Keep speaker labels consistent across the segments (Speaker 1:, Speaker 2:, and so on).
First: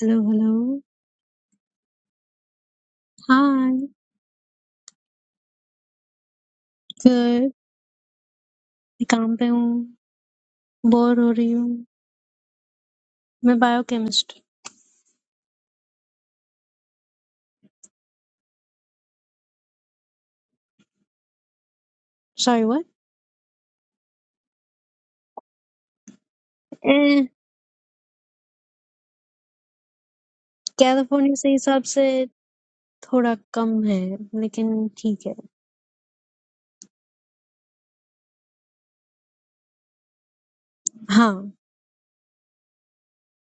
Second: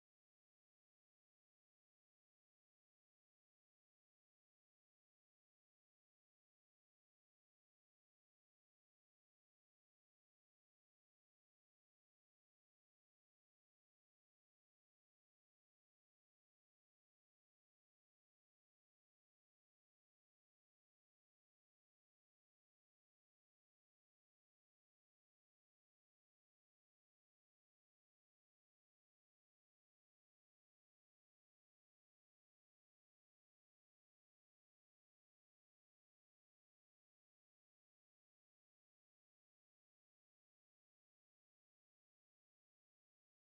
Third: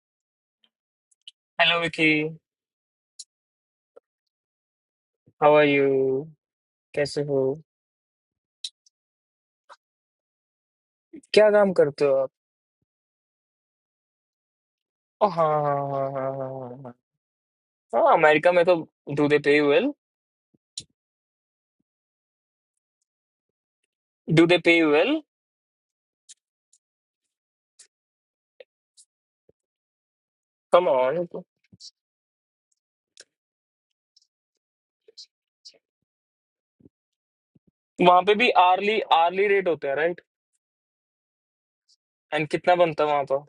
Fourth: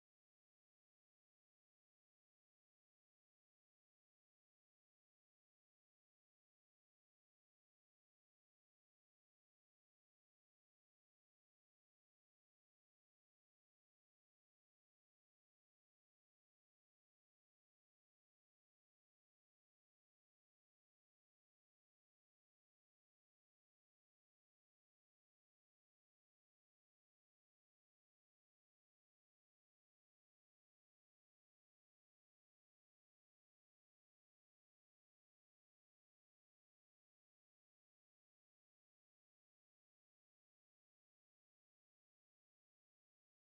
Speaker 1: Hello, hello.
Speaker 2: Hello Vicky
Speaker 1: Hi.
Speaker 2: How are you कैसे हो
Speaker 1: Good. I'm at work. Bored. Or
Speaker 2: क्या काम
Speaker 1: you?
Speaker 2: करते हो आप
Speaker 1: I'm a biochemist.
Speaker 2: ओ हाँ हाँ हाँ हाँ हाँ हाँ हाँ हाँ, हाँ, अमेरिका में तो do they pay well
Speaker 1: Sorry. What?
Speaker 2: Do they pay well come on
Speaker 1: California, as I said, is a little bit less, but okay.
Speaker 2: वहां पे भी आर्ली आर्ली रेट होते हैं राइट
Speaker 1: Yeah.
Speaker 2: एंड कितना बनता है वहां पर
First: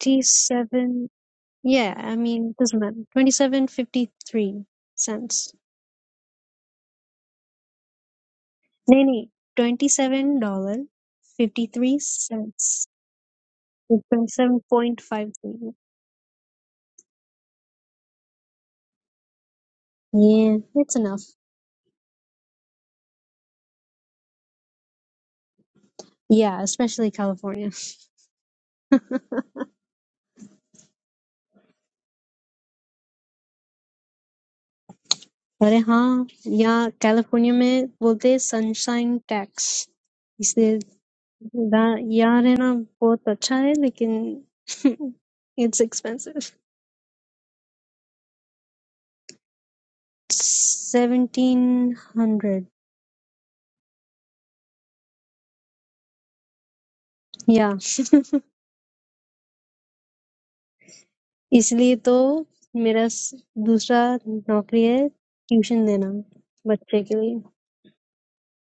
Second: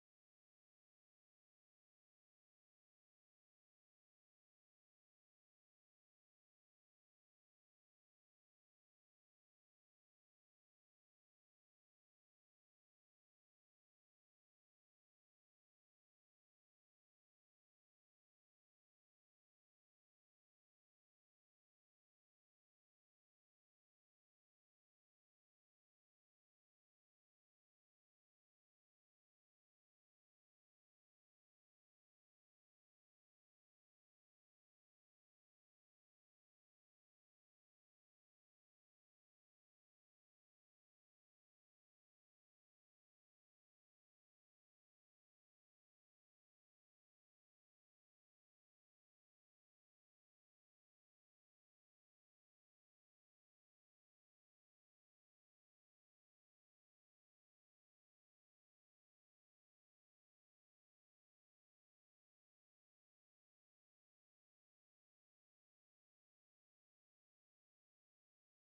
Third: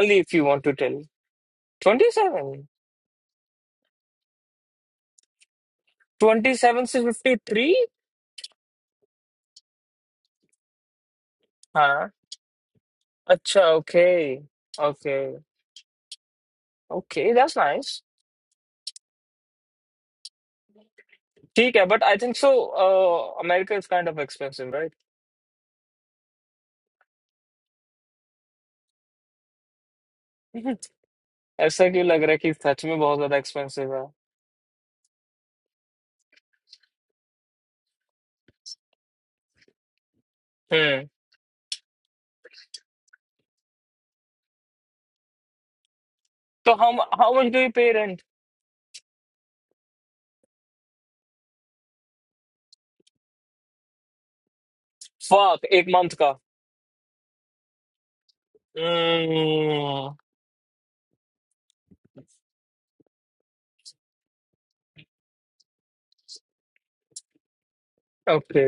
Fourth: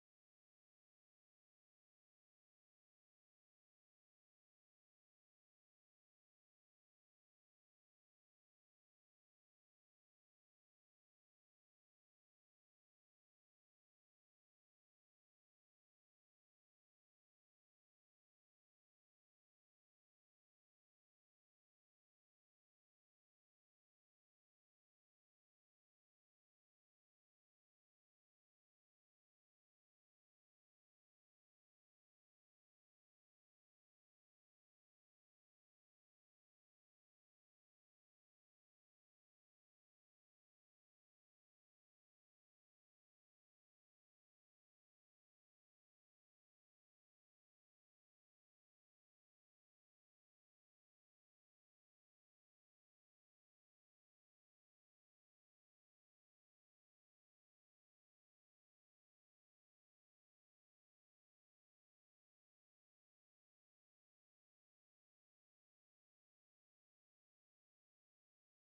Speaker 2: only if you want to tell
Speaker 1: Yeah,
Speaker 2: twenty
Speaker 1: I mean,
Speaker 2: seven
Speaker 1: just man. Twenty-seven fifty-three cents.
Speaker 2: Twenty seven से fifty three
Speaker 1: No, no. Twenty-seven dollars fifty-three
Speaker 2: हाँ
Speaker 1: cents.
Speaker 2: अच्छा okay
Speaker 1: Twenty-seven point
Speaker 2: okay
Speaker 1: five three.
Speaker 2: Okay that's nice
Speaker 1: Yeah, it's enough.
Speaker 2: ठीक है but I think so America is kind of expensive right
Speaker 1: Yeah, especially California.
Speaker 2: ऐसा क्यों लग रहा है कि सच में बहुत ज्यादा एक्सपेंसिव है
Speaker 1: अरे हाँ या California में बोलते Sunshine tax इसलिए
Speaker 2: हम्म
Speaker 1: यार है ना बहुत अच्छा है लेकिन it's expensive
Speaker 2: तो हम how much do you pay rent
Speaker 1: seventeen hundred
Speaker 2: फक एक मंथ का
Speaker 1: या
Speaker 2: हम्म
Speaker 1: इसलिए तो मेरा स- दूसरा नौकरी है tuition देना बच्चे के लिए
Speaker 2: ओके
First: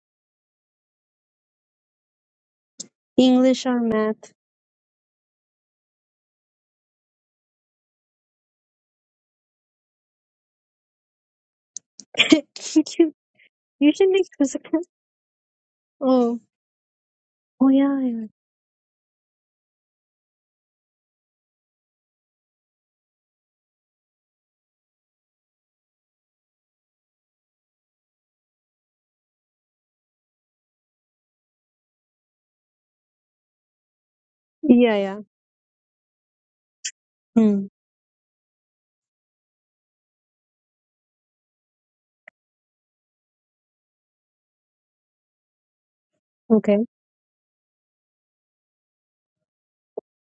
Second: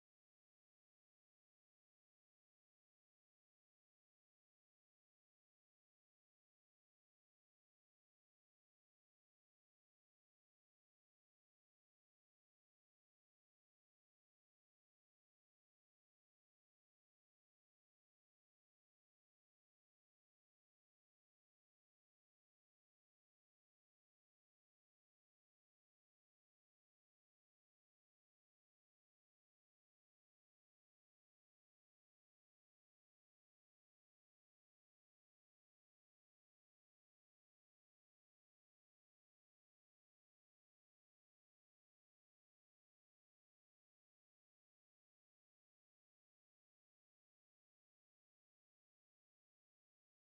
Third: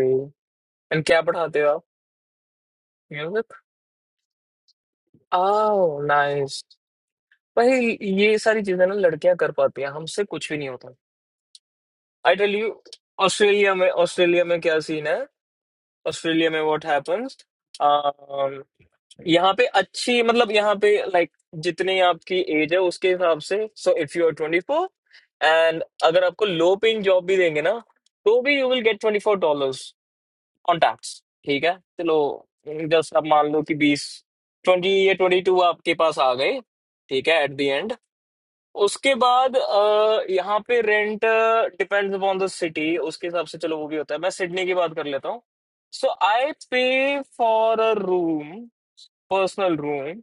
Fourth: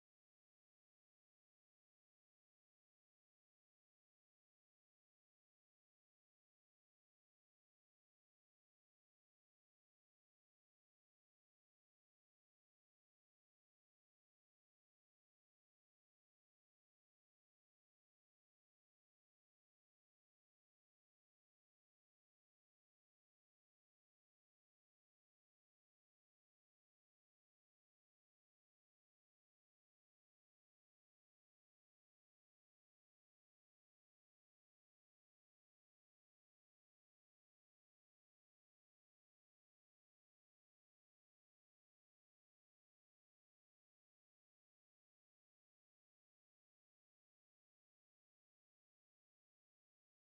Speaker 2: एंड क्या पढ़ाते हो आप म्यूजिक
Speaker 1: English और math
Speaker 2: ओह नाइस भाई ये सारी चीजें ना लड़कियां कर पाती हैं हमसे कुछ भी नहीं होता आई टेल यू
Speaker 1: क्यों
Speaker 2: ऑस्ट्रेलिया में
Speaker 1: tuition नहीं
Speaker 2: ऑस्ट्रेलिया
Speaker 1: कर
Speaker 2: में
Speaker 1: सकता
Speaker 2: क्या सीन है
Speaker 1: oh
Speaker 2: ऑस्ट्रेलिया में what happens
Speaker 1: oh yeah yeah
Speaker 2: यहाँ पे अच्छी मतलब यहाँ पे लाइक जितनी आपकी एज है उसके हिसाब से so if you are twenty four and अगर आपको लो पेइंग जॉब भी देंगे ना तो भी you will get twenty four dollar on tax ठीक है चलो जस्ट आप मान लो कि बीस
Speaker 1: yeah
Speaker 2: ट्वेंटी या
Speaker 1: yeah
Speaker 2: ट्वेंटी टू आपके पास आ गए ठीक है एट द एंड उसके बाद अ, यहाँ पे rent depends upon the city उसके हिसाब से चलो वो भी होता है मैं सिडनी की बात कर लेता हूँ so I
Speaker 1: okay
Speaker 2: pay for a room personal room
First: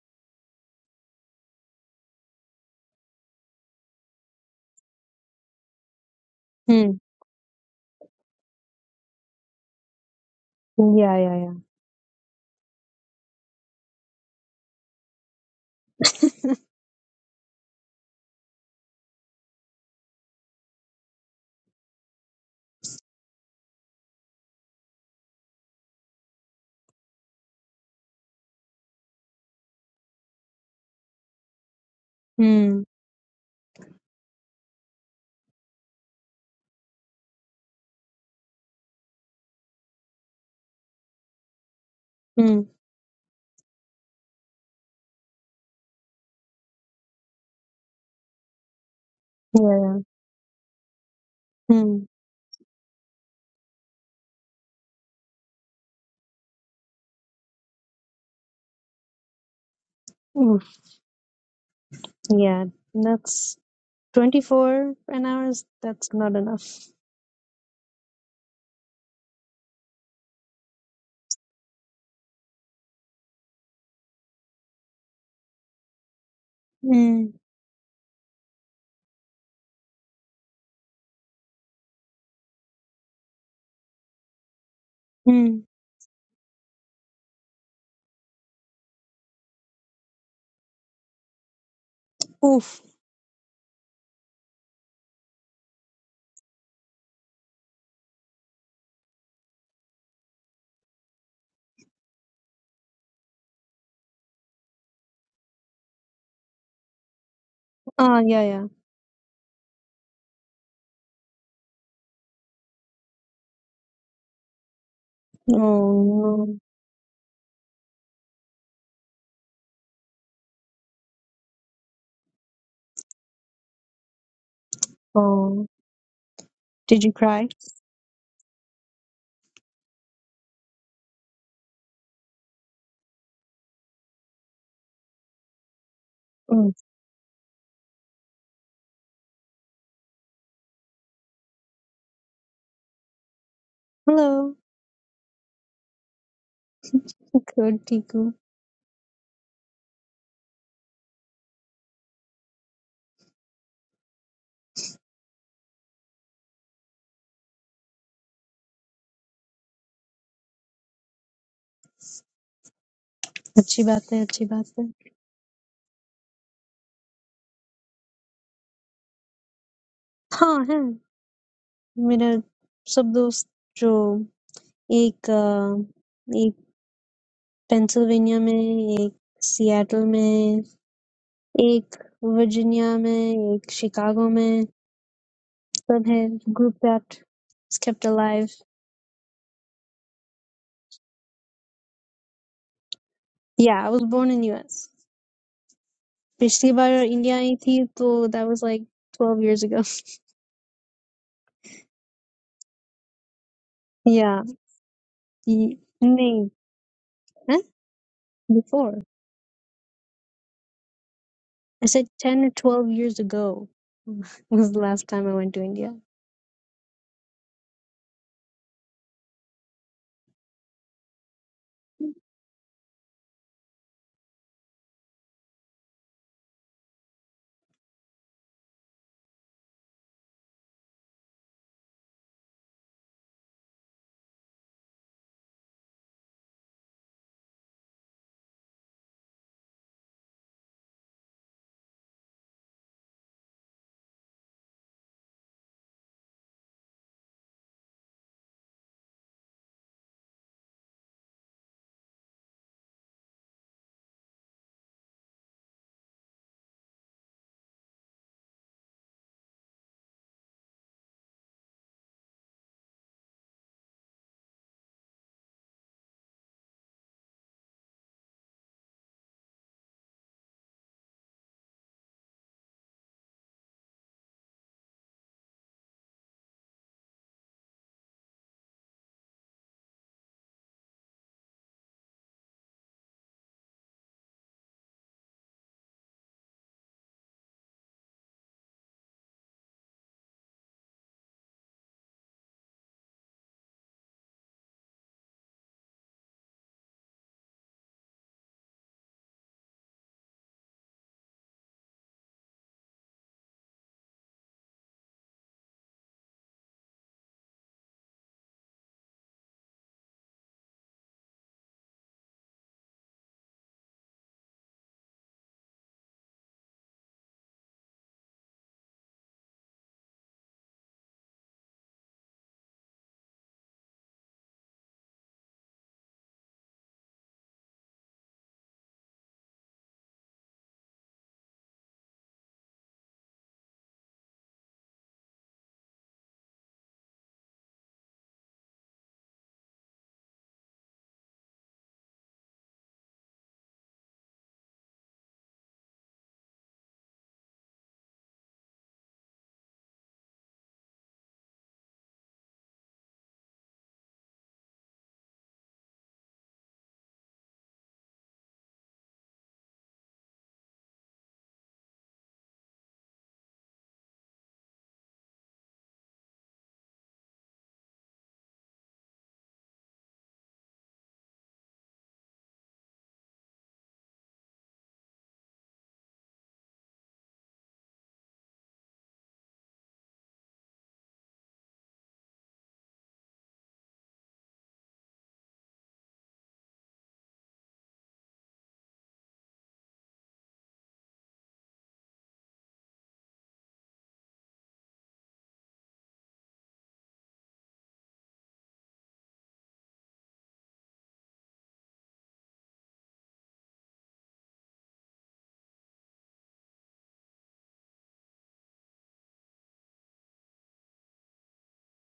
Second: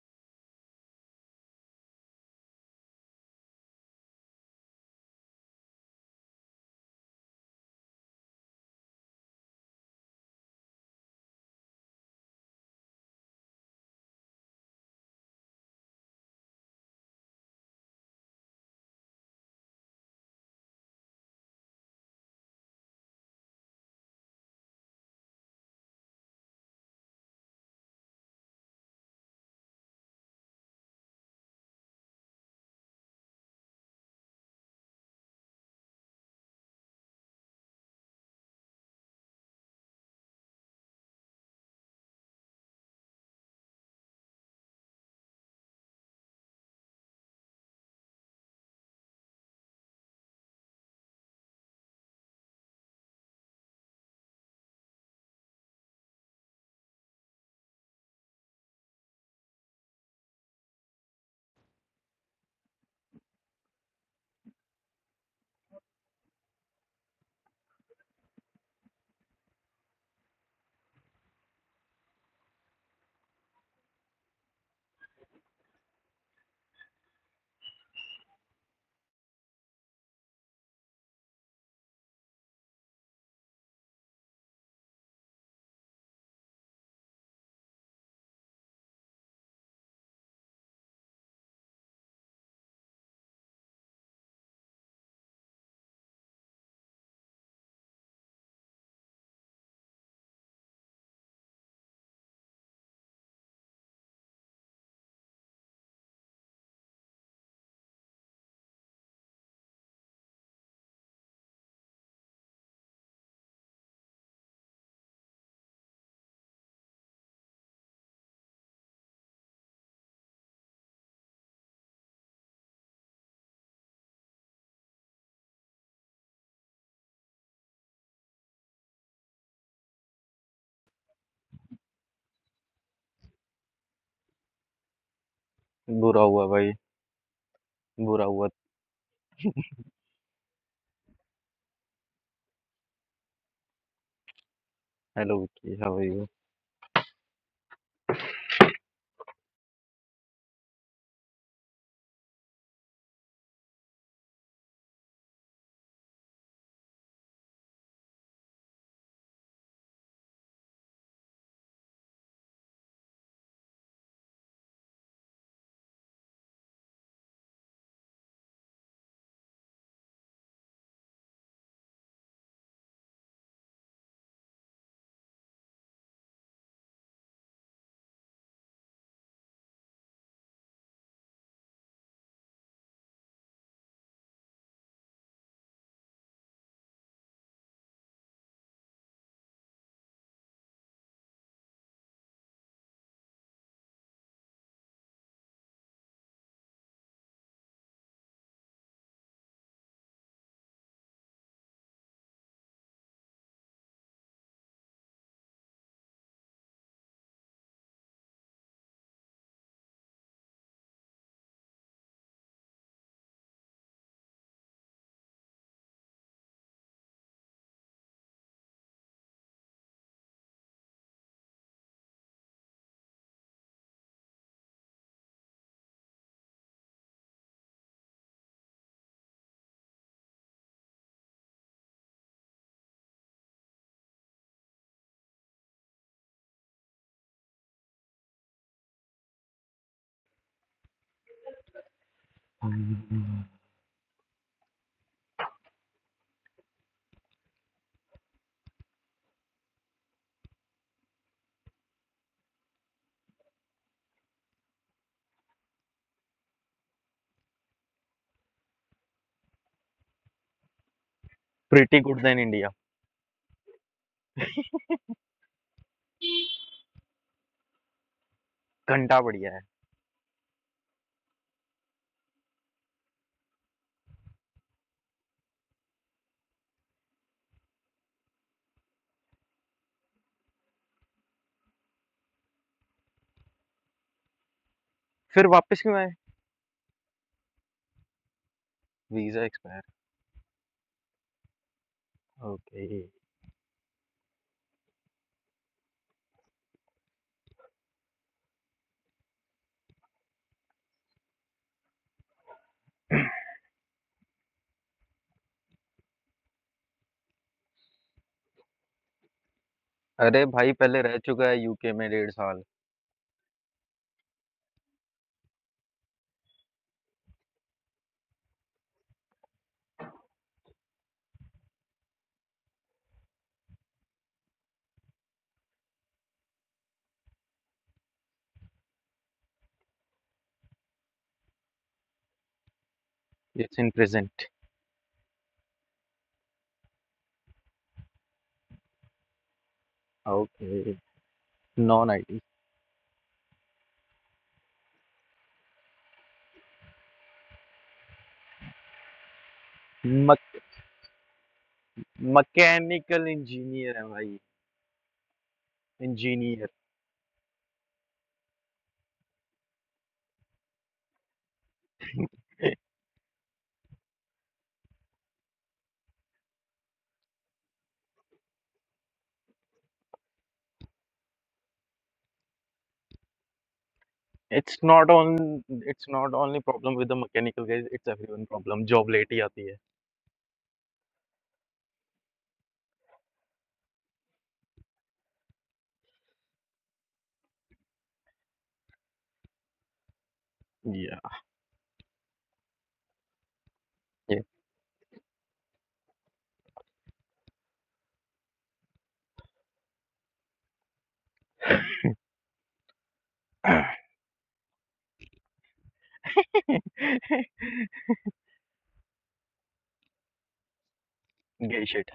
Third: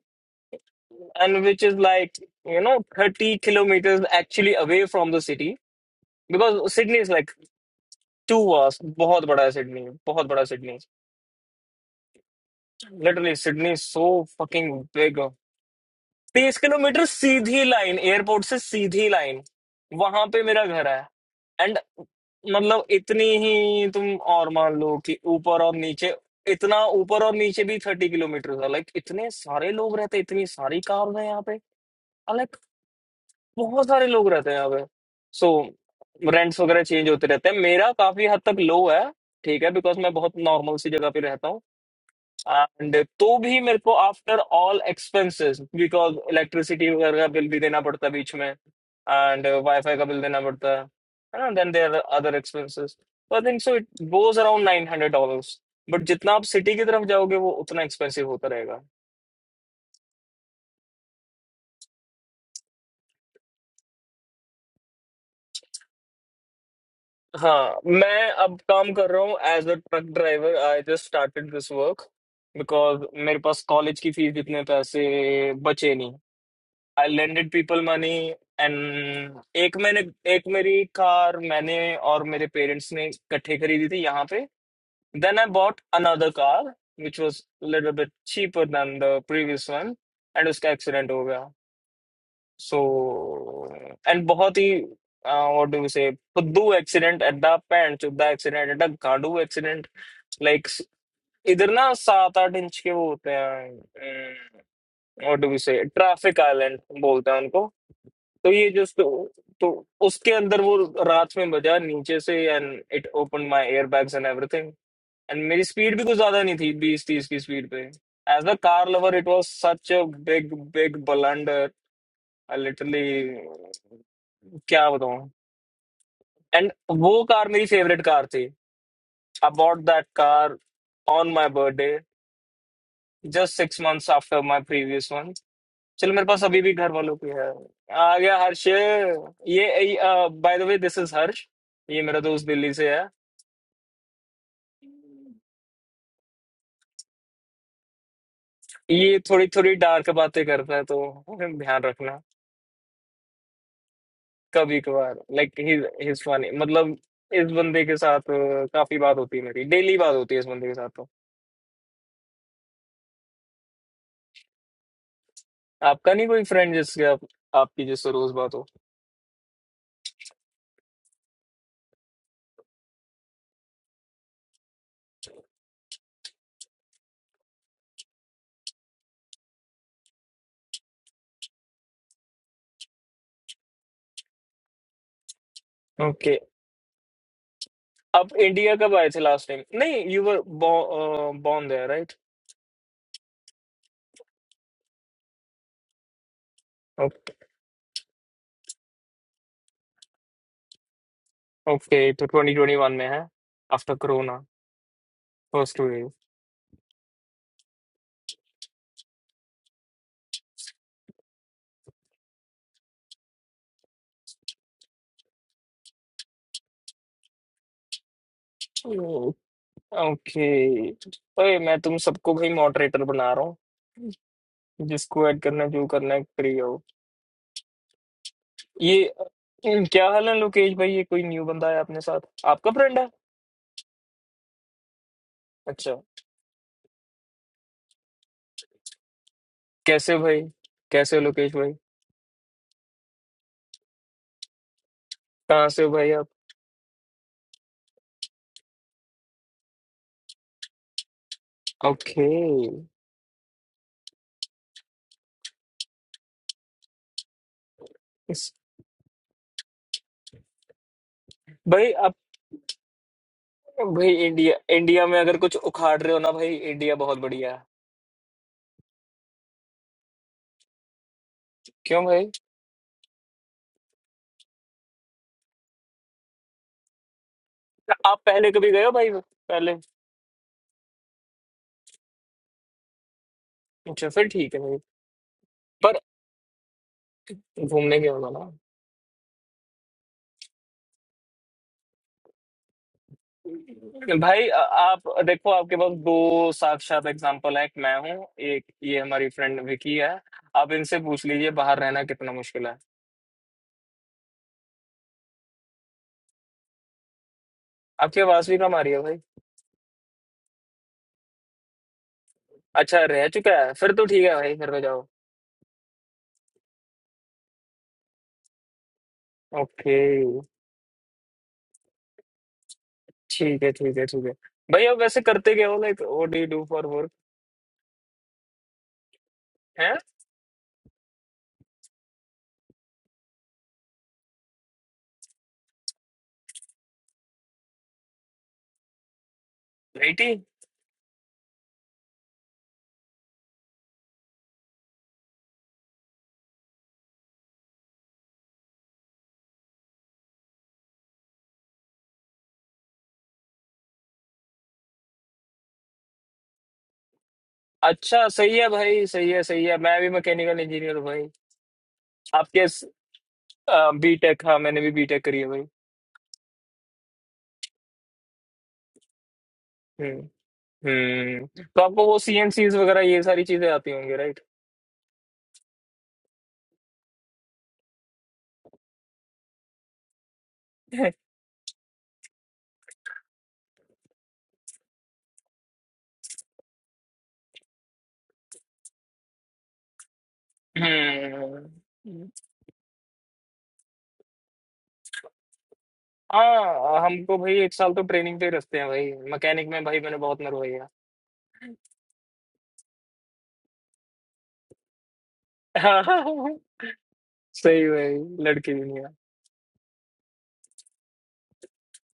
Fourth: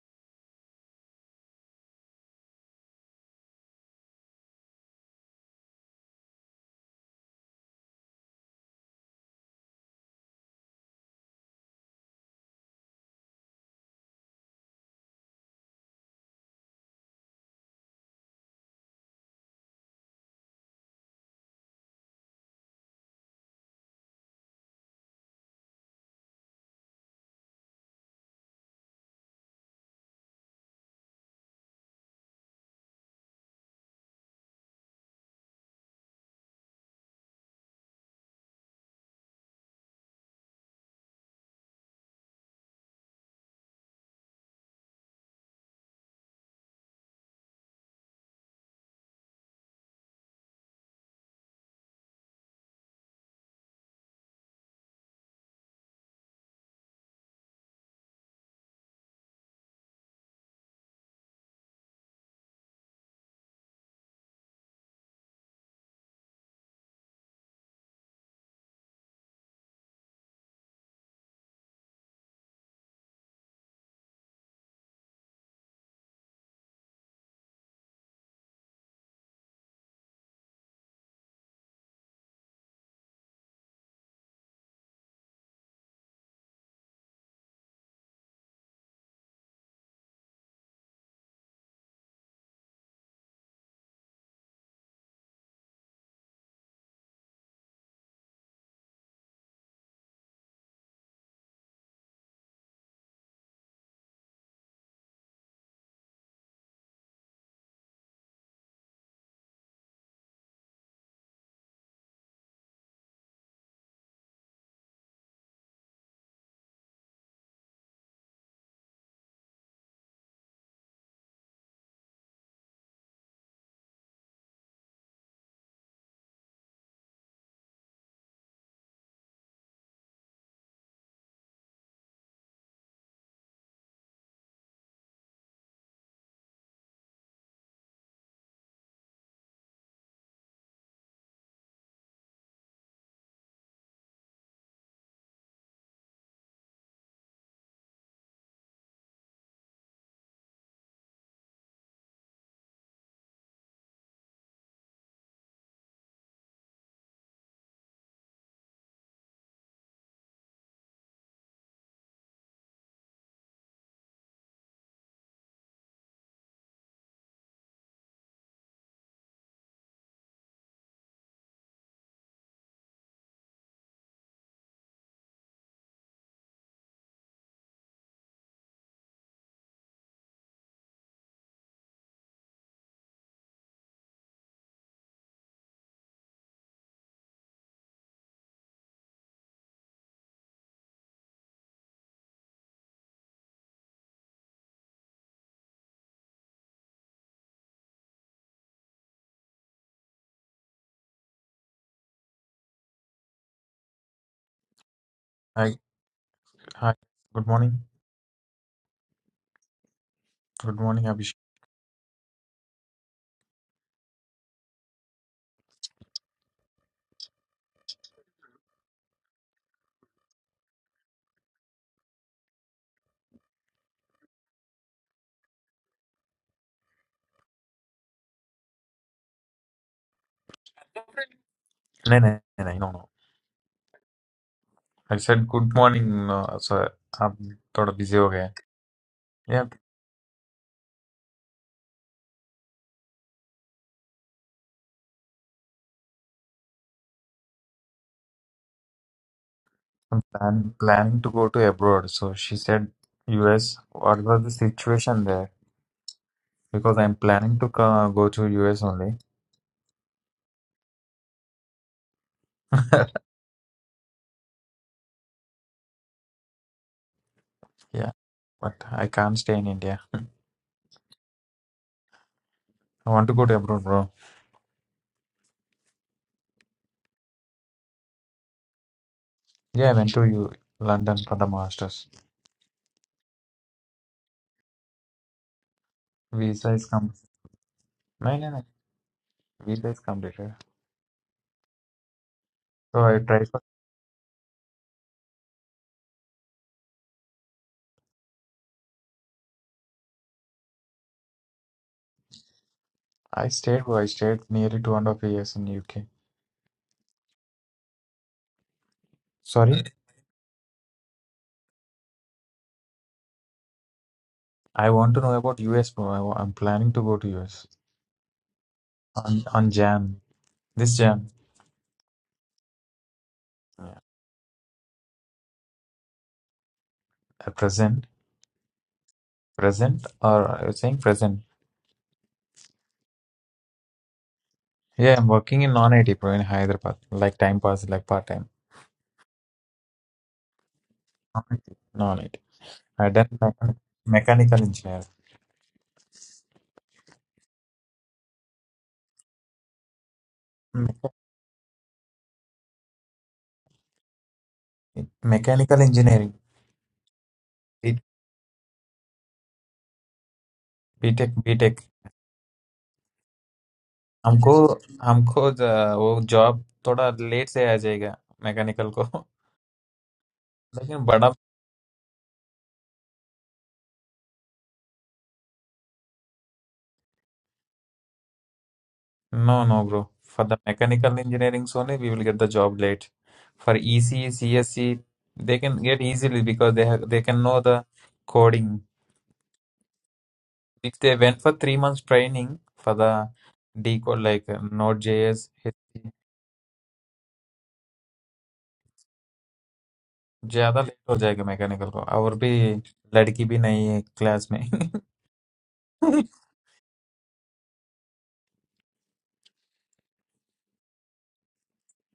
Speaker 2: and which is like you know 30 kilometers actually away from the city because sydney is like two hours बहुत बड़ा है सिडनी बहुत बड़ा Sydney
Speaker 1: yeah yeah
Speaker 2: literally Sydney is so fucking big 30 kilometre सीधी line airport से सीधी line वहां पे मेरा घर है एंड मतलब इतनी ही तुम और मान लो कि ऊपर और नीचे इतना ऊपर और नीचे भी थर्टी किलोमीटर है लाइक इतने सारे लोग रहते इतनी सारी कार है यहाँ पे लाइक
Speaker 1: yeah
Speaker 2: बहुत सारे लोग रहते हैं यहाँ पे सो रेंट्स वगैरह चेंज होते रहते हैं मेरा काफी हद तक लो है ठीक है बिकॉज मैं बहुत नॉर्मल सी जगह पे रहता हूँ
Speaker 1: Mm,
Speaker 2: एंड तो भी मेरे को after all expenses because electricity वगैरह का बिल भी देना पड़ता है बीच में एंड वाईफाई
Speaker 1: yeah.
Speaker 2: का बिल देना पड़ता है है ना then there
Speaker 1: Mm,
Speaker 2: other expenses I think so it goes around nine hundred dollars but जितना आप सिटी की तरफ जाओगे वो उतना एक्सपेंसिव होता रहेगा
Speaker 1: mm, yeah. That's 24 an hour. is- That's not enough.
Speaker 2: हाँ मैं अब काम कर रहा हूँ as a truck driver I just started this work because मेरे पास कॉलेज की फीस जितने पैसे बचे नहीं I
Speaker 1: Mm,
Speaker 2: lended people money and एक मैंने एक मेरी कार मैंने और मेरे पेरेंट्स ने इकट्ठे खरीदी थी यहाँ पे then I
Speaker 1: mm.
Speaker 2: Bought another car which was little bit cheaper than the previous one and उसका एक्सीडेंट हो गया
Speaker 1: Oof.
Speaker 2: So and बहुत ही uh, what do you say फुद्दू एक्सीडेंट एड्डा पैंट चुद्दा एक्सीडेंट एड्डा गांडू एक्सीडेंट लाइक इधर ना सात आठ इंच के वो होते हैं what do we say traffic island बोलते हैं उनको
Speaker 1: Ah, yeah,
Speaker 2: तो
Speaker 1: yeah.
Speaker 2: ये जो तो, तो उसके अंदर वो रात में बजा नीचे से and it open my air bags and everything and मेरी
Speaker 1: Oh,
Speaker 2: स्पीड भी कुछ ज्यादा नहीं
Speaker 1: no.
Speaker 2: थी बीस तीस की स्पीड पे as a car lover it was such a big big blunder I literally क्या बताऊं
Speaker 1: Oh,
Speaker 2: एंड
Speaker 1: did you
Speaker 2: वो कार
Speaker 1: cry?
Speaker 2: मेरी फेवरेट कार थी I bought that car on my birthday just six months after my previous one चलो
Speaker 3: बुरा
Speaker 2: मेरे पास
Speaker 3: हुआ
Speaker 2: अभी
Speaker 3: भाई
Speaker 1: Mm.
Speaker 2: भी घर वालों की है आ
Speaker 3: बुरा
Speaker 2: गया
Speaker 3: हुआ
Speaker 2: हर्ष ये by the way this is Harsh ये मेरा दोस्त दिल्ली से है
Speaker 1: Hello.
Speaker 3: Hello Vicky how are you
Speaker 1: Good, ठीक हूँ
Speaker 2: ये थोड़ी थोड़ी डार्क बातें करता है तो ध्यान रखना कभी कभार लाइक हिज फनी मतलब इस बंदे के साथ अ, काफी बात होती है मेरी डेली बात होती है इस बंदे के साथ तो।
Speaker 1: अच्छी बात है अच्छी बात है
Speaker 2: आपका नहीं कोई फ्रेंड जिसके आप आपकी जिससे रोज बात हो
Speaker 1: हाँ है मेरा सब दोस्त जो एक अ, एक पेंसिल्वेनिया में एक सिएटल में एक वर्जीनिया में एक शिकागो में From
Speaker 2: okay
Speaker 1: his group that is kept
Speaker 2: आप
Speaker 1: alive.
Speaker 2: इंडिया कब आए थे लास्ट टाइम नहीं you were born there right
Speaker 1: Yeah, I was born in US. पिछली बार इंडिया आई थी तो that was like 12 years ago.
Speaker 2: Okay तो 2021 में है after corona
Speaker 1: Yeah, y-
Speaker 4: Hi,
Speaker 2: first wave
Speaker 1: नहीं,
Speaker 4: hi. Good
Speaker 1: huh?
Speaker 4: morning.
Speaker 1: before.
Speaker 4: Good morning, Abhishek.
Speaker 1: I said 10 or 12 years ago was the last time I went to India.
Speaker 2: Okay अरे मैं तुम सबको भाई moderator बना रहा हूँ जिसको ऐड करना है, जो करना है फ्री हो ये अम, क्या हाल है लोकेश भाई ये कोई न्यू बंदा है अपने
Speaker 4: नहीं
Speaker 2: साथ
Speaker 4: नहीं नहीं
Speaker 2: आपका
Speaker 4: नहीं, no
Speaker 2: फ्रेंड
Speaker 4: no.
Speaker 2: है
Speaker 4: I said good
Speaker 2: अच्छा
Speaker 4: morning. Uh, so आप थोड़ा busy हो गए हैं. Yeah,
Speaker 2: कैसे हो भाई कैसे हो लोकेश भाई कहाँ से हो भाई आप
Speaker 4: I'm plan, planning to go to abroad.
Speaker 2: Okay
Speaker 4: So she said US. What was the situation there? Because I'm planning to co- go to US only.
Speaker 2: भाई
Speaker 3: प्रीटी
Speaker 2: आप
Speaker 3: गुड देन इंडिया
Speaker 2: भाई इंडिया इंडिया में अगर कुछ उखाड़ रहे हो ना भाई इंडिया बहुत बढ़िया है
Speaker 4: Yeah, but I
Speaker 3: घंटा
Speaker 4: can't
Speaker 3: बढ़िया
Speaker 4: stay
Speaker 3: है
Speaker 4: in India.
Speaker 2: क्यों भाई
Speaker 4: I want to go to abroad, bro.
Speaker 2: आप पहले कभी गए हो भाई पहले
Speaker 4: Yeah, I went to U London for the masters.
Speaker 2: अच्छा फिर ठीक है भाई
Speaker 3: फिर वापस क्यों
Speaker 2: पर
Speaker 3: आए
Speaker 4: Visa is com.
Speaker 2: घूमने के होगा
Speaker 4: No no
Speaker 2: ना
Speaker 4: no.
Speaker 3: Visa expire
Speaker 4: Visa is completed.
Speaker 3: Okay
Speaker 4: So I tried.
Speaker 2: भाई आ- आप देखो आपके पास दो साक्षात एग्जांपल है एक मैं हूँ एक ये हमारी फ्रेंड विकी है आप इनसे पूछ लीजिए बाहर रहना कितना मुश्किल है
Speaker 4: I stayed where I stayed nearly two and a half years in UK.
Speaker 2: आपकी आवाज भी कम आ रही है भाई
Speaker 4: Sorry,
Speaker 3: अरे भाई पहले रह चुका है यूके में डेढ़ साल
Speaker 2: अच्छा रह चुका है फिर तो ठीक है भाई फिर तो
Speaker 4: I
Speaker 2: जाओ
Speaker 4: want to know about US, bro. I, wa- I'm planning to go to US on on
Speaker 2: okay
Speaker 4: Jan. This Jan,
Speaker 2: ठीक है ठीक है ठीक है भाई आप वैसे करते क्या हो like what do you do for
Speaker 4: at present,
Speaker 2: work
Speaker 4: present, or I was saying present.
Speaker 3: It's in present
Speaker 4: Yeah, I'm working in non-IT, bro, in Hyderabad, like time pass, like part time.
Speaker 2: बेटी
Speaker 3: okay
Speaker 4: Non-IT.
Speaker 3: Non
Speaker 4: Non-IT.
Speaker 3: IT
Speaker 4: I done mechan- mechanical engineer,
Speaker 3: मक,
Speaker 4: Me-
Speaker 3: mechanical engineer है भाई
Speaker 4: mechanical engineering.
Speaker 3: Engineer
Speaker 4: B
Speaker 2: अच्छा सही है भाई सही है सही है मैं भी मैकेनिकल इंजीनियर हूँ भाई
Speaker 4: BTech, BTech.
Speaker 2: आपके बीटेक
Speaker 4: हमको
Speaker 2: हाँ मैंने भी बीटेक करी है
Speaker 4: हमको ज-
Speaker 2: भाई
Speaker 4: वो जॉब थोड़ा लेट से आ जाएगा मैकेनिकल को
Speaker 2: हम्म
Speaker 4: लेकिन बड़ा
Speaker 2: हम्म तो आपको वो सीएनसी वगैरह ये सारी चीजें आती होंगी right
Speaker 3: it's not on it's not only problem with the mechanical guys it's everyone problem job late ही
Speaker 4: No,
Speaker 3: आती है
Speaker 4: no, bro. For the mechanical engineering only, we will get the job late. For EC, CSC, they can get easily because they have they can know the coding. If they
Speaker 3: या
Speaker 4: went for three months
Speaker 2: hmm
Speaker 4: training for the decode
Speaker 3: ये
Speaker 4: like uh, Node.js, HTML,
Speaker 2: हाँ हमको भाई एक साल तो training पे ही रखते हैं भाई मैकेनिक में भाई मैंने बहुत
Speaker 4: ज्यादा
Speaker 2: नरवाया
Speaker 4: लेट हो जाएगा मैकेनिकल को और भी लड़की भी नहीं है क्लास में
Speaker 2: सही भाई लड़की भी नहीं है
Speaker 3: गई शिट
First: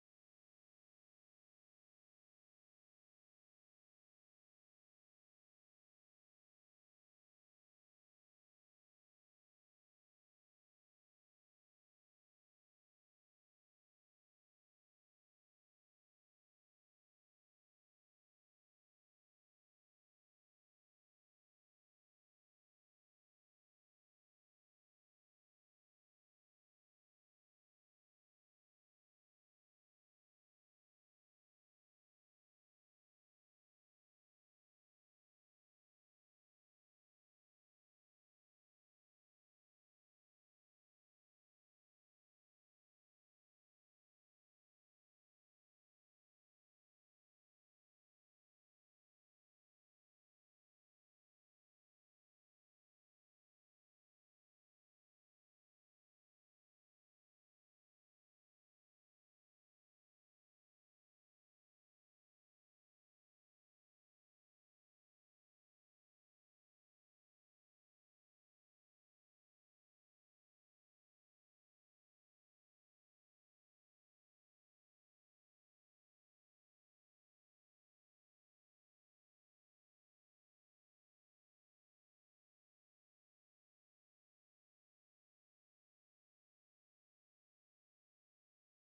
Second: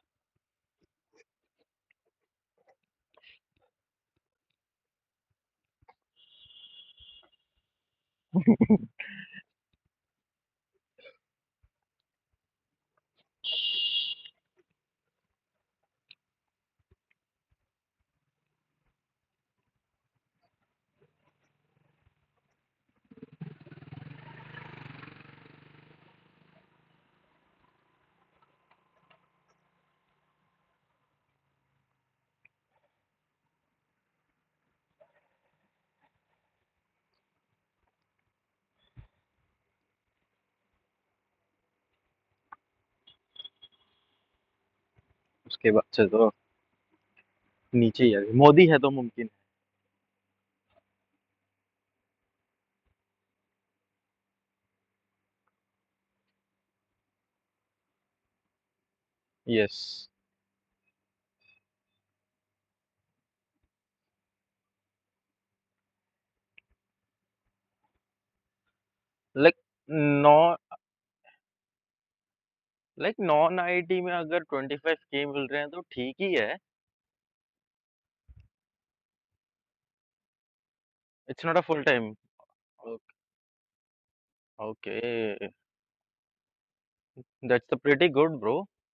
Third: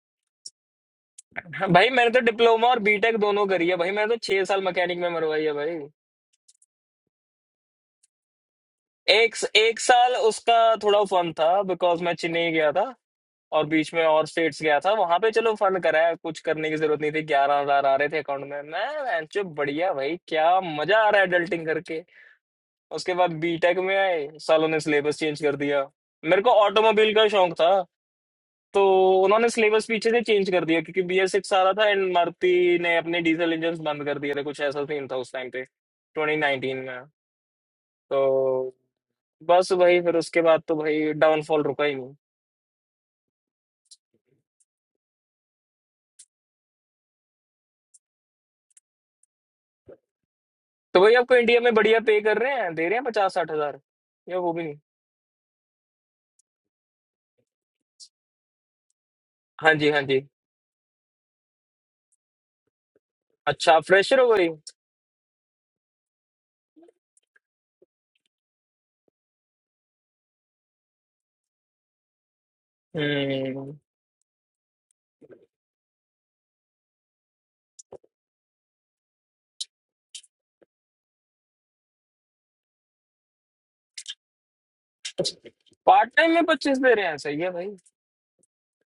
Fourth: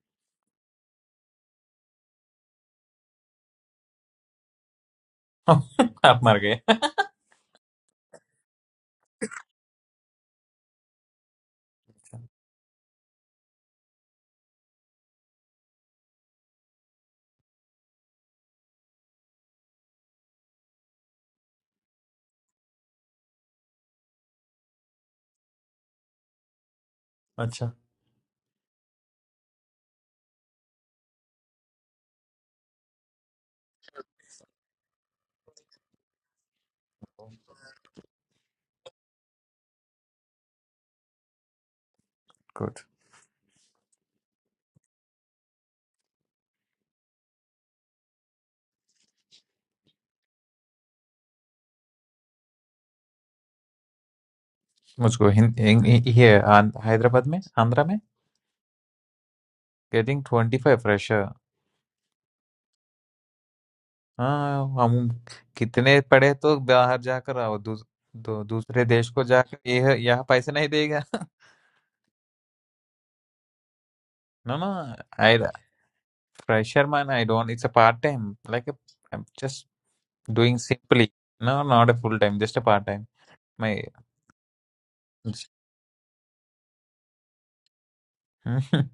Speaker 2: हाँ, भाई मैंने तो डिप्लोमा और बीटेक दोनों करी है भाई मैंने तो छह साल मैकेनिक में मरवाई है भाई
Speaker 4: आप मर गए
Speaker 2: एक एक साल उसका थोड़ा फन था बिकॉज मैं चेन्नई गया था और बीच में और स्टेट्स गया था वहां पे चलो फन कराया कुछ करने की जरूरत नहीं थी ग्यारह हजार आ रहे थे अकाउंट में मैं बेंचो बढ़िया भाई क्या मजा आ रहा है एडल्टिंग करके उसके बाद बीटेक में आए सालों ने सिलेबस चेंज कर दिया मेरे को ऑटोमोबाइल का शौक
Speaker 4: अच्छा
Speaker 2: था तो उन्होंने सिलेबस पीछे से चेंज कर दिया क्योंकि बी एस सिक्स आ रहा था एंड मारुति ने अपने डीजल इंजन बंद कर दिए थे कुछ ऐसा सीन था उस टाइम पे ट्वेंटी नाइनटीन में तो बस वही फिर उसके बाद तो भाई डाउनफॉल रुका ही नहीं
Speaker 4: गुड
Speaker 3: उसके बाद से तो नीचे ही आ गए मोदी है तो मुमकिन है
Speaker 2: तो भाई आपको इंडिया में बढ़िया पे कर रहे हैं दे रहे हैं पचास साठ हजार या वो भी नहीं
Speaker 4: मुझको हिं- हिं- हिं- here, आन- हैदराबाद में आंध्रा में
Speaker 2: हाँ
Speaker 3: यस
Speaker 2: जी हाँ
Speaker 4: getting
Speaker 2: जी
Speaker 4: 25 fresher
Speaker 2: अच्छा आप फ्रेशर हो गई
Speaker 4: हाँ हम कितने पढ़े तो बाहर जा कर आओ दो दूसरे देश को जा
Speaker 3: लाइक
Speaker 4: के यह यहाँ
Speaker 3: नॉ
Speaker 4: पैसे नहीं देगा
Speaker 3: लाइक नॉन
Speaker 2: हम्म
Speaker 3: आईटी में अगर
Speaker 4: ना ना
Speaker 3: 25K
Speaker 4: I
Speaker 3: मिल रहे हैं तो ठीक ही है।
Speaker 4: pressure man I don't it's a part time like a, I'm just doing simply
Speaker 3: it's not a
Speaker 4: no
Speaker 3: full
Speaker 4: not a
Speaker 3: time.
Speaker 4: full time just a part
Speaker 3: okay
Speaker 4: time my
Speaker 3: okay
Speaker 2: part time में पच्चीस दे रहे हैं सही है भाई
Speaker 3: that's a pretty good bro.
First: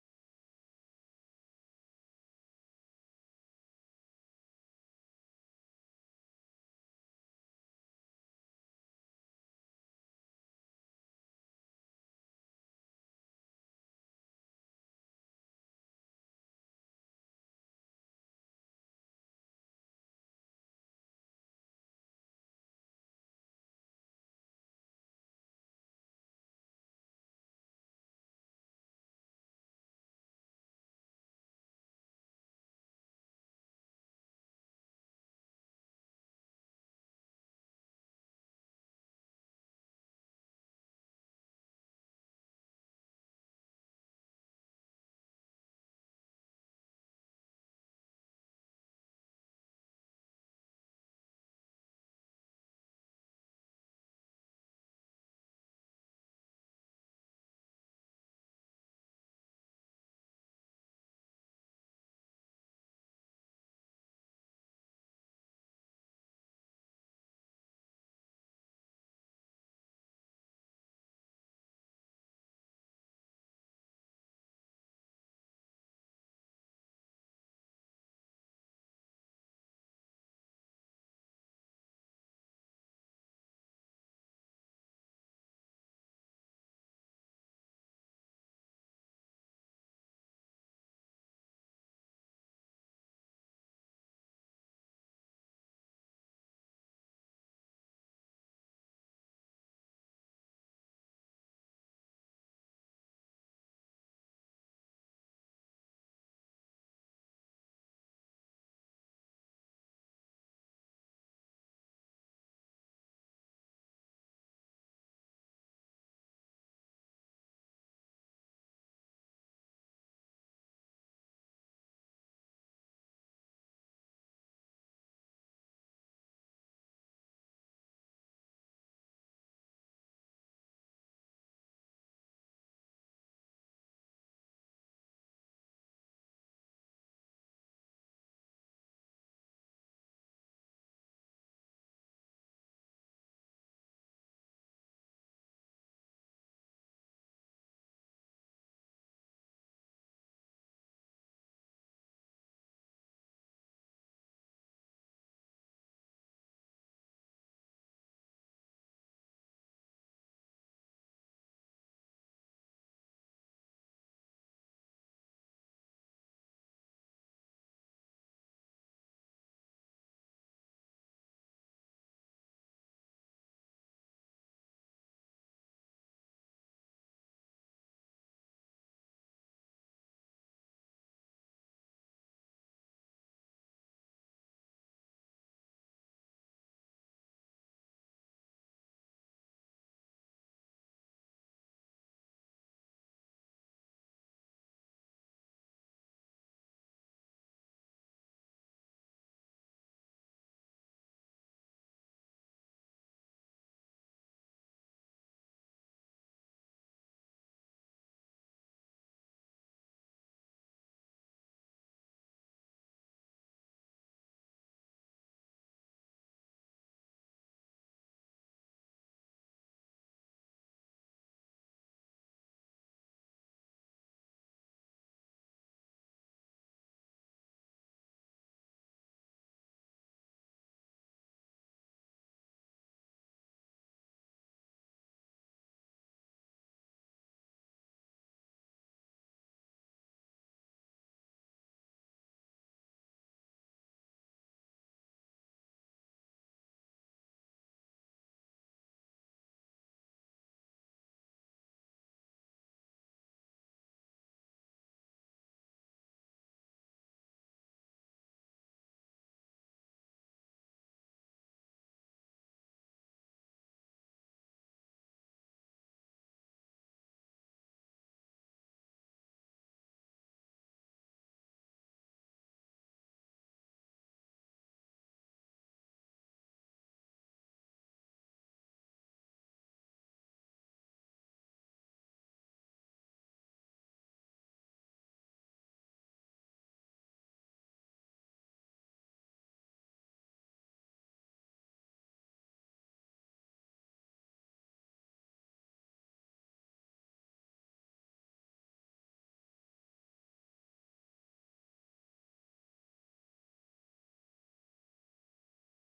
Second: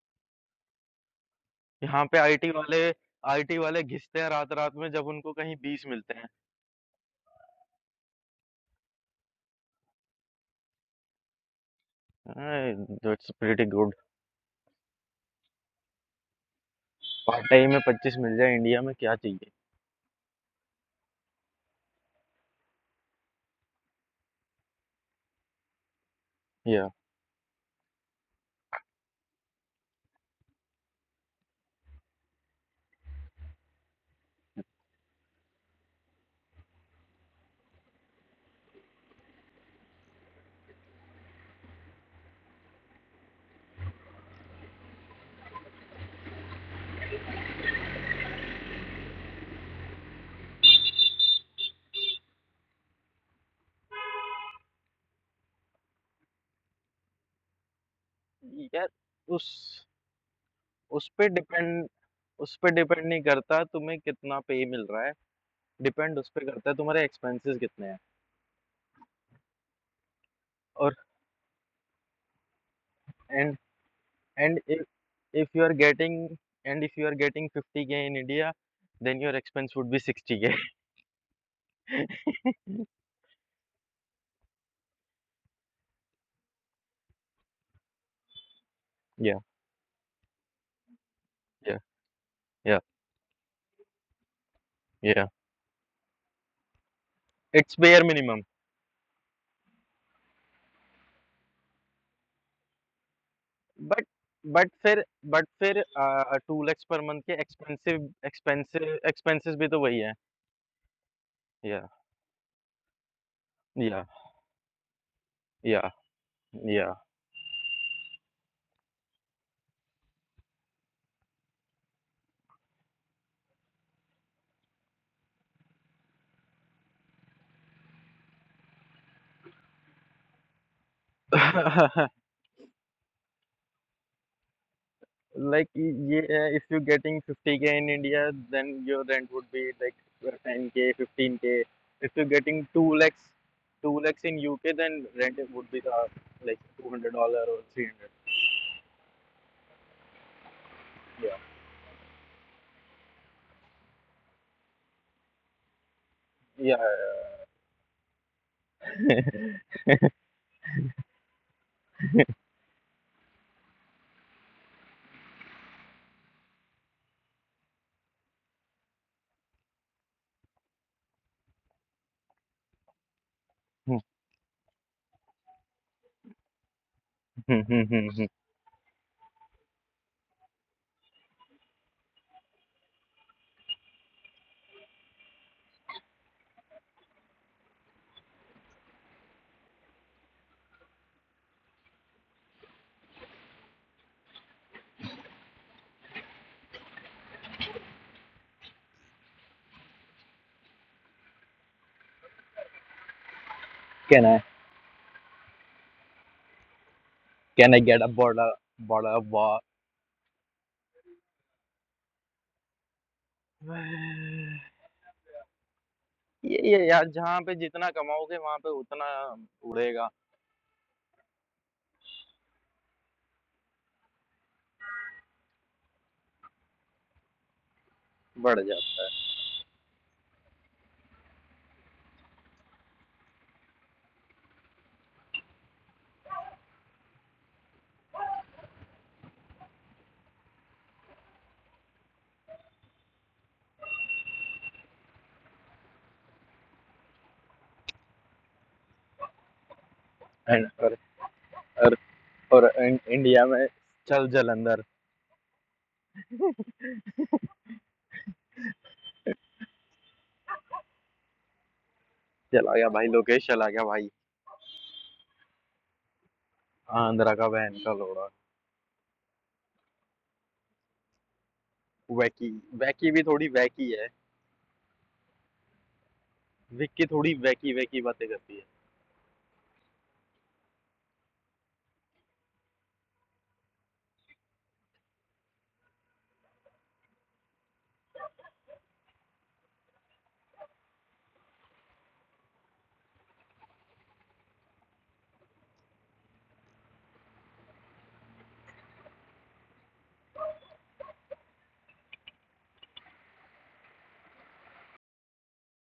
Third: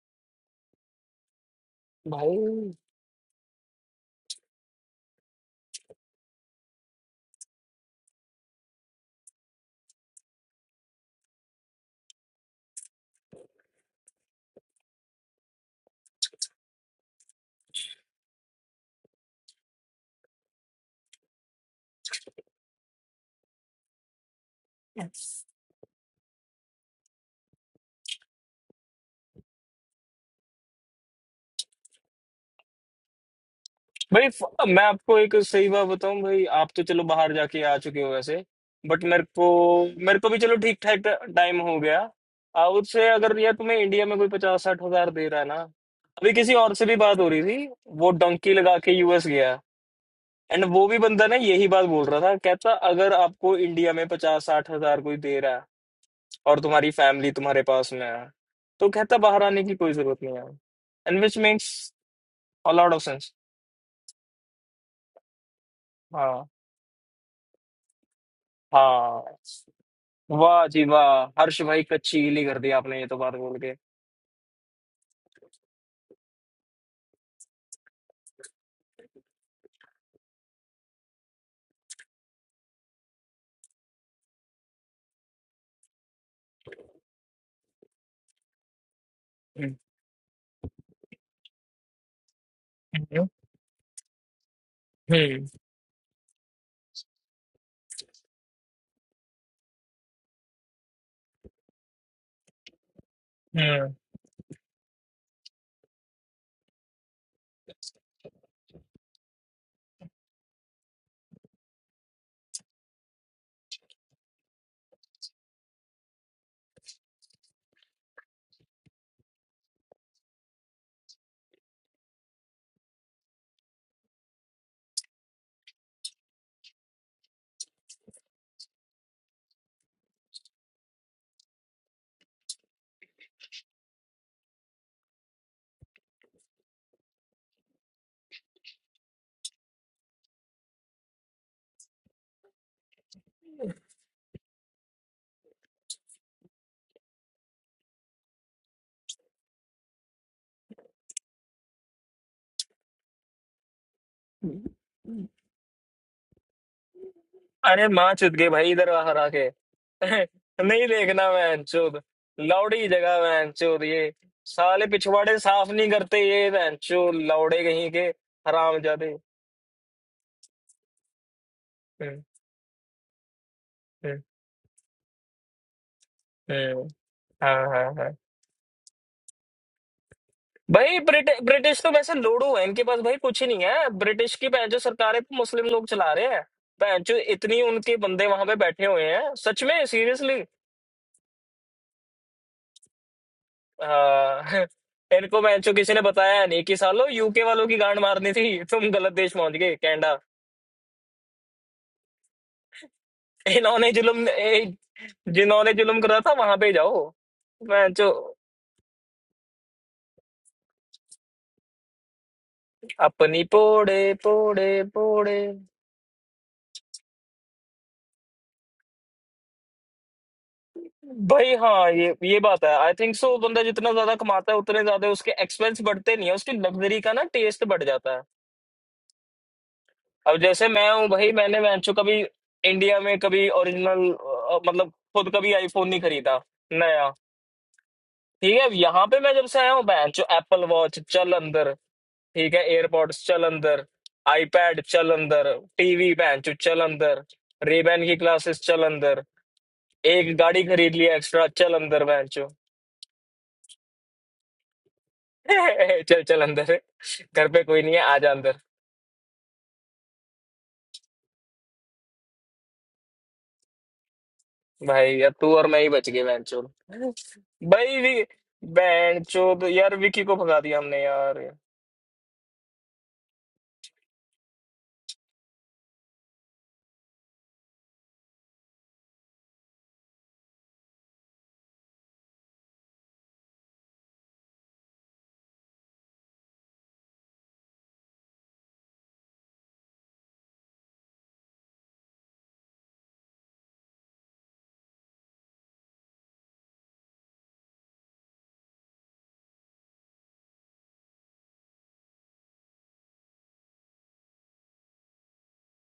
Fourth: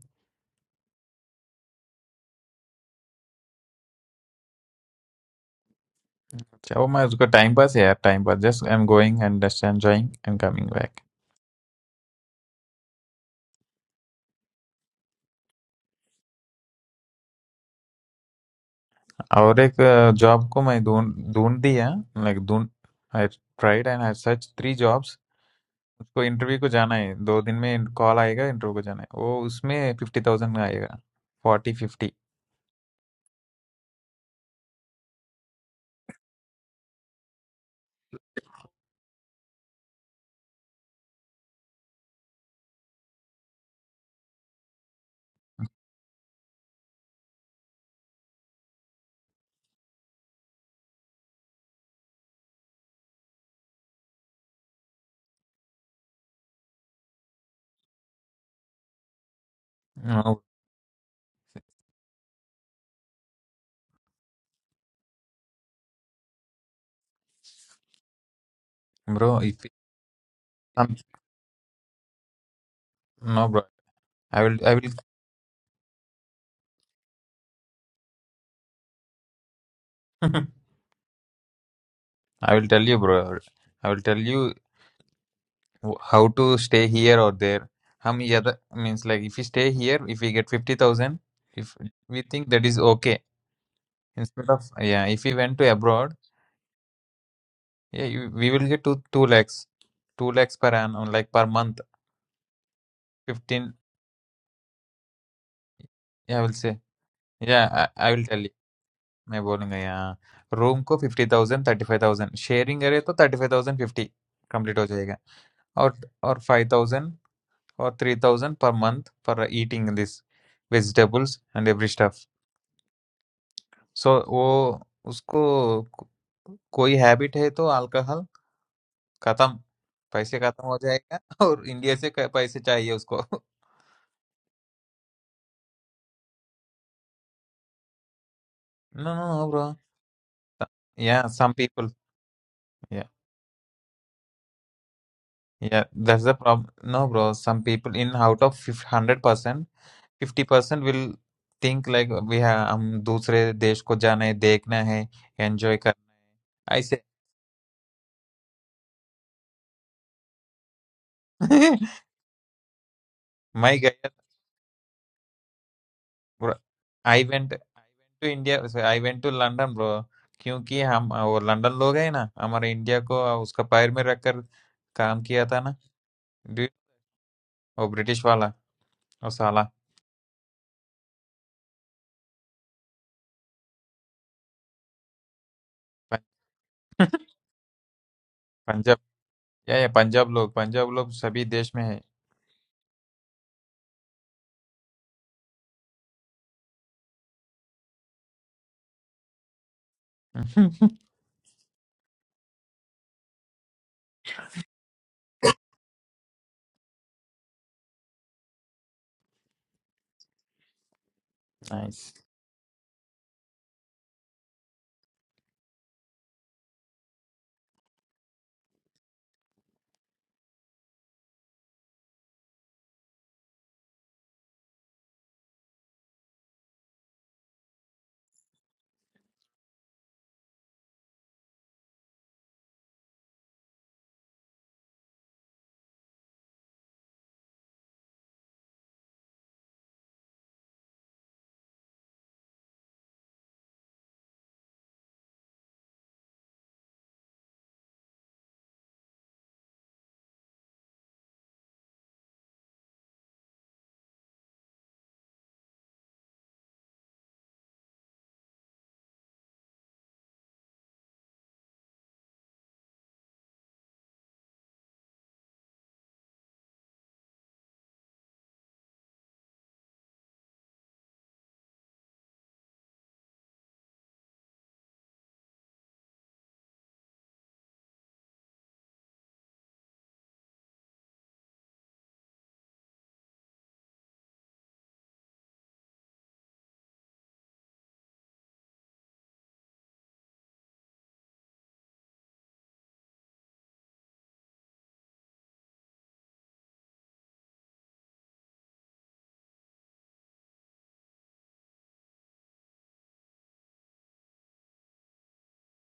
Speaker 3: यहाँ पे
Speaker 2: भाई
Speaker 3: आईटी वाले आईटी वाले घिसते हैं रात-रात में जब उनको कहीं 20 मिलते हैं।
Speaker 4: चाहो मैं उसको time पर से है time पर just I'm going and just enjoying and coming back
Speaker 3: अय that's pretty good. Part time में 25 मिल जाए इंडिया में क्या चाहिए?
Speaker 4: और एक job को मैं ढूंढ ढूंढ दिया like ढूंढ I tried and I searched three jobs So interview to go.
Speaker 3: या
Speaker 4: दो दिन में call आएगा interview को जाने। वो उसमें fifty thousand आएगा, forty fifty.
Speaker 2: भाई फ- मैं आपको एक सही बात बताऊं भाई आप तो चलो बाहर जाके आ चुके हो वैसे बट मेरे को मेरे को भी चलो ठीक ठाक टाइम हो गया आ, उससे अगर यार तुम्हें इंडिया में कोई पचास साठ हजार दे रहा है ना अभी किसी और से भी बात हो रही थी वो डंकी लगा के यूएस गया है एंड वो भी बंदा ना यही बात बोल रहा था कहता अगर आपको इंडिया में पचास साठ हजार कोई दे रहा है और तुम्हारी फैमिली तुम्हारे पास में है
Speaker 3: यार
Speaker 2: तो कहता बाहर
Speaker 3: उस
Speaker 2: आने की कोई जरूरत नहीं
Speaker 4: No
Speaker 2: है
Speaker 3: उस
Speaker 2: एंड
Speaker 3: पे
Speaker 2: विच मेक्स
Speaker 3: डिपेंड उस पे
Speaker 2: अ लॉट ऑफ
Speaker 3: डिपेंड नहीं
Speaker 2: सेंस
Speaker 3: करता तुम्हें कितना पे मिल रहा है। डिपेंड उस
Speaker 2: हाँ
Speaker 3: पे करता है तुम्हारे एक्सपेंसेस कितने हैं
Speaker 2: हाँ
Speaker 4: bro,
Speaker 2: वाह जी
Speaker 3: और
Speaker 2: वाह हर्ष भाई कच्ची गीली कर दी आपने ये तो बात
Speaker 3: एंड
Speaker 2: बोल के
Speaker 4: I will
Speaker 3: and
Speaker 4: I
Speaker 3: if
Speaker 4: will
Speaker 3: if you are getting and if you are getting 50k in india then your expense would be 60k
Speaker 4: I will tell you bro. I will tell you wh- how to stay here or there. How much? I mean, like if
Speaker 3: yeah
Speaker 4: you stay
Speaker 2: hmm
Speaker 4: here, if you get fifty thousand, if
Speaker 3: yeah
Speaker 4: we think that is
Speaker 3: yeah
Speaker 4: okay. Instead of yeah, if
Speaker 3: yeah
Speaker 4: we
Speaker 2: hmm
Speaker 4: went to abroad,
Speaker 3: it's
Speaker 4: yeah,
Speaker 3: bare
Speaker 4: you,
Speaker 3: minimum
Speaker 4: we will get two two lakhs, two lakhs per an unlike per month fifteen.
Speaker 2: Hmm
Speaker 3: but but फिर but फिर
Speaker 4: Yeah, I will
Speaker 3: to
Speaker 4: say,
Speaker 3: lakhs per month के
Speaker 4: yeah
Speaker 3: expensive
Speaker 4: I I will tell you.
Speaker 3: expensive
Speaker 4: मैं
Speaker 3: expenses भी
Speaker 4: बोलूँगा
Speaker 3: तो वही है
Speaker 4: यार room को fifty thousand thirty
Speaker 3: yeah
Speaker 4: five thousand sharing करें तो thirty five thousand
Speaker 3: yeah
Speaker 4: fifty complete हो जाएगा
Speaker 3: yeah
Speaker 4: और और five thousand और three thousand per month for eating this vegetables and every stuff so वो उसको को- कोई habit है तो all का all ख़त्म पैसे ख़त्म हो जाएगा और
Speaker 3: yeah
Speaker 4: India से क- पैसे चाहिए उसको
Speaker 3: Like ye- uh, if you're getting 50k in India, then your
Speaker 4: no
Speaker 3: rent
Speaker 4: no
Speaker 3: would
Speaker 4: bro
Speaker 3: be like 10k,
Speaker 4: yeah some
Speaker 3: 15k.
Speaker 4: people
Speaker 3: If you're getting 2
Speaker 4: yeah
Speaker 3: lakhs, 2 lakhs in UK, then rent would be
Speaker 4: yeah
Speaker 3: the,
Speaker 4: that's the
Speaker 3: like
Speaker 4: problem no
Speaker 3: 200
Speaker 4: bro
Speaker 3: dollar or
Speaker 4: some people in
Speaker 3: 300.
Speaker 4: out of hundred percent Fifty percent will
Speaker 3: Yeah,
Speaker 4: think like we are. We have to go to another country to see,
Speaker 2: hmm.
Speaker 4: to enjoy.
Speaker 3: yeah.
Speaker 4: I say,
Speaker 2: अरे माँ चुद गई भाई इधर आ हरा के नहीं देखना बहन चोद लौड़ी जगह बहन चोद ये साले पिछवाड़े साफ नहीं करते ये बहन चोद
Speaker 4: I went
Speaker 2: लौड़े कहीं के
Speaker 4: to India.
Speaker 2: हराम
Speaker 4: I
Speaker 2: जादे
Speaker 4: went to London, bro. Because we Londoners, we
Speaker 2: hmm
Speaker 4: have seen India in the fire
Speaker 3: yeah.
Speaker 2: Hmm,
Speaker 4: and done work there. That
Speaker 2: हम्म, हाँ हाँ हाँ
Speaker 4: British guy, that
Speaker 2: भाई ब्रिट, ब्रिटिश तो वैसे लोड़ू है इनके पास भाई कुछ ही नहीं है ब्रिटिश की बहन जो सरकार है मुस्लिम लोग चला रहे हैं बहन चोद इतनी उनके बंदे वहां पे बैठे
Speaker 4: Punjabi
Speaker 2: हुए हैं सच में
Speaker 4: guy. Punjabi
Speaker 2: seriously
Speaker 4: people. Punjabi people are in every country.
Speaker 2: हाँ इनको मैंने किसी ने बताया नहीं कि सालो यूके वालों की गांड मारनी थी तुम गलत देश पहुंच गए कैनेडा इन्होंने
Speaker 3: can
Speaker 2: जुल्म
Speaker 3: I
Speaker 2: ए, जिन्होंने जुल्म करा था वहां पे जाओ
Speaker 3: can I
Speaker 2: मैं
Speaker 3: get a bottle bottle of water?
Speaker 4: Nice.
Speaker 2: अपनी पोड़े पोड़े पोड़े
Speaker 3: ये ये यार जहाँ पे जितना कमाओगे वहां पे उतना उड़ेगा
Speaker 2: भाई हाँ ये ये बात है आई थिंक सो बंदा जितना ज्यादा कमाता है उतने ज्यादा उसके एक्सपेंस बढ़ते नहीं है उसकी लग्जरी का ना टेस्ट बढ़ जाता है
Speaker 3: बढ़ जाता है
Speaker 2: अब जैसे मैं हूँ भाई मैंने वैंचो कभी इंडिया में कभी ओरिजिनल मतलब खुद कभी आईफोन नहीं खरीदा नया ठीक है यहाँ पे मैं जब से आया हूँ बहन जो एप्पल वॉच चल अंदर ठीक है एयरपॉड्स चल अंदर आईपैड चल अंदर टीवी बहन जो चल अंदर रेबैन की क्लासेस चल अंदर एक गाड़ी
Speaker 3: एंड
Speaker 2: खरीद
Speaker 3: और
Speaker 2: लिया एक्स्ट्रा चल
Speaker 3: और,
Speaker 2: अंदर बहन जो
Speaker 3: और इं- इंडिया में चल जलंधर
Speaker 2: चल चल अंदर घर पे कोई नहीं है आ जा अंदर
Speaker 3: चला गया भाई लोकेश चला गया भाई
Speaker 2: भाई यार तू और मैं ही बच गए बहन चो
Speaker 3: आंध्रा का बहन का
Speaker 2: भाई भी
Speaker 3: लोड़ा
Speaker 2: बहन चो यार विकी को भगा दिया हमने यार
Speaker 3: वैकी वैकी भी थोड़ी वैकी है विक्की थोड़ी वैकी वैकी बातें करती है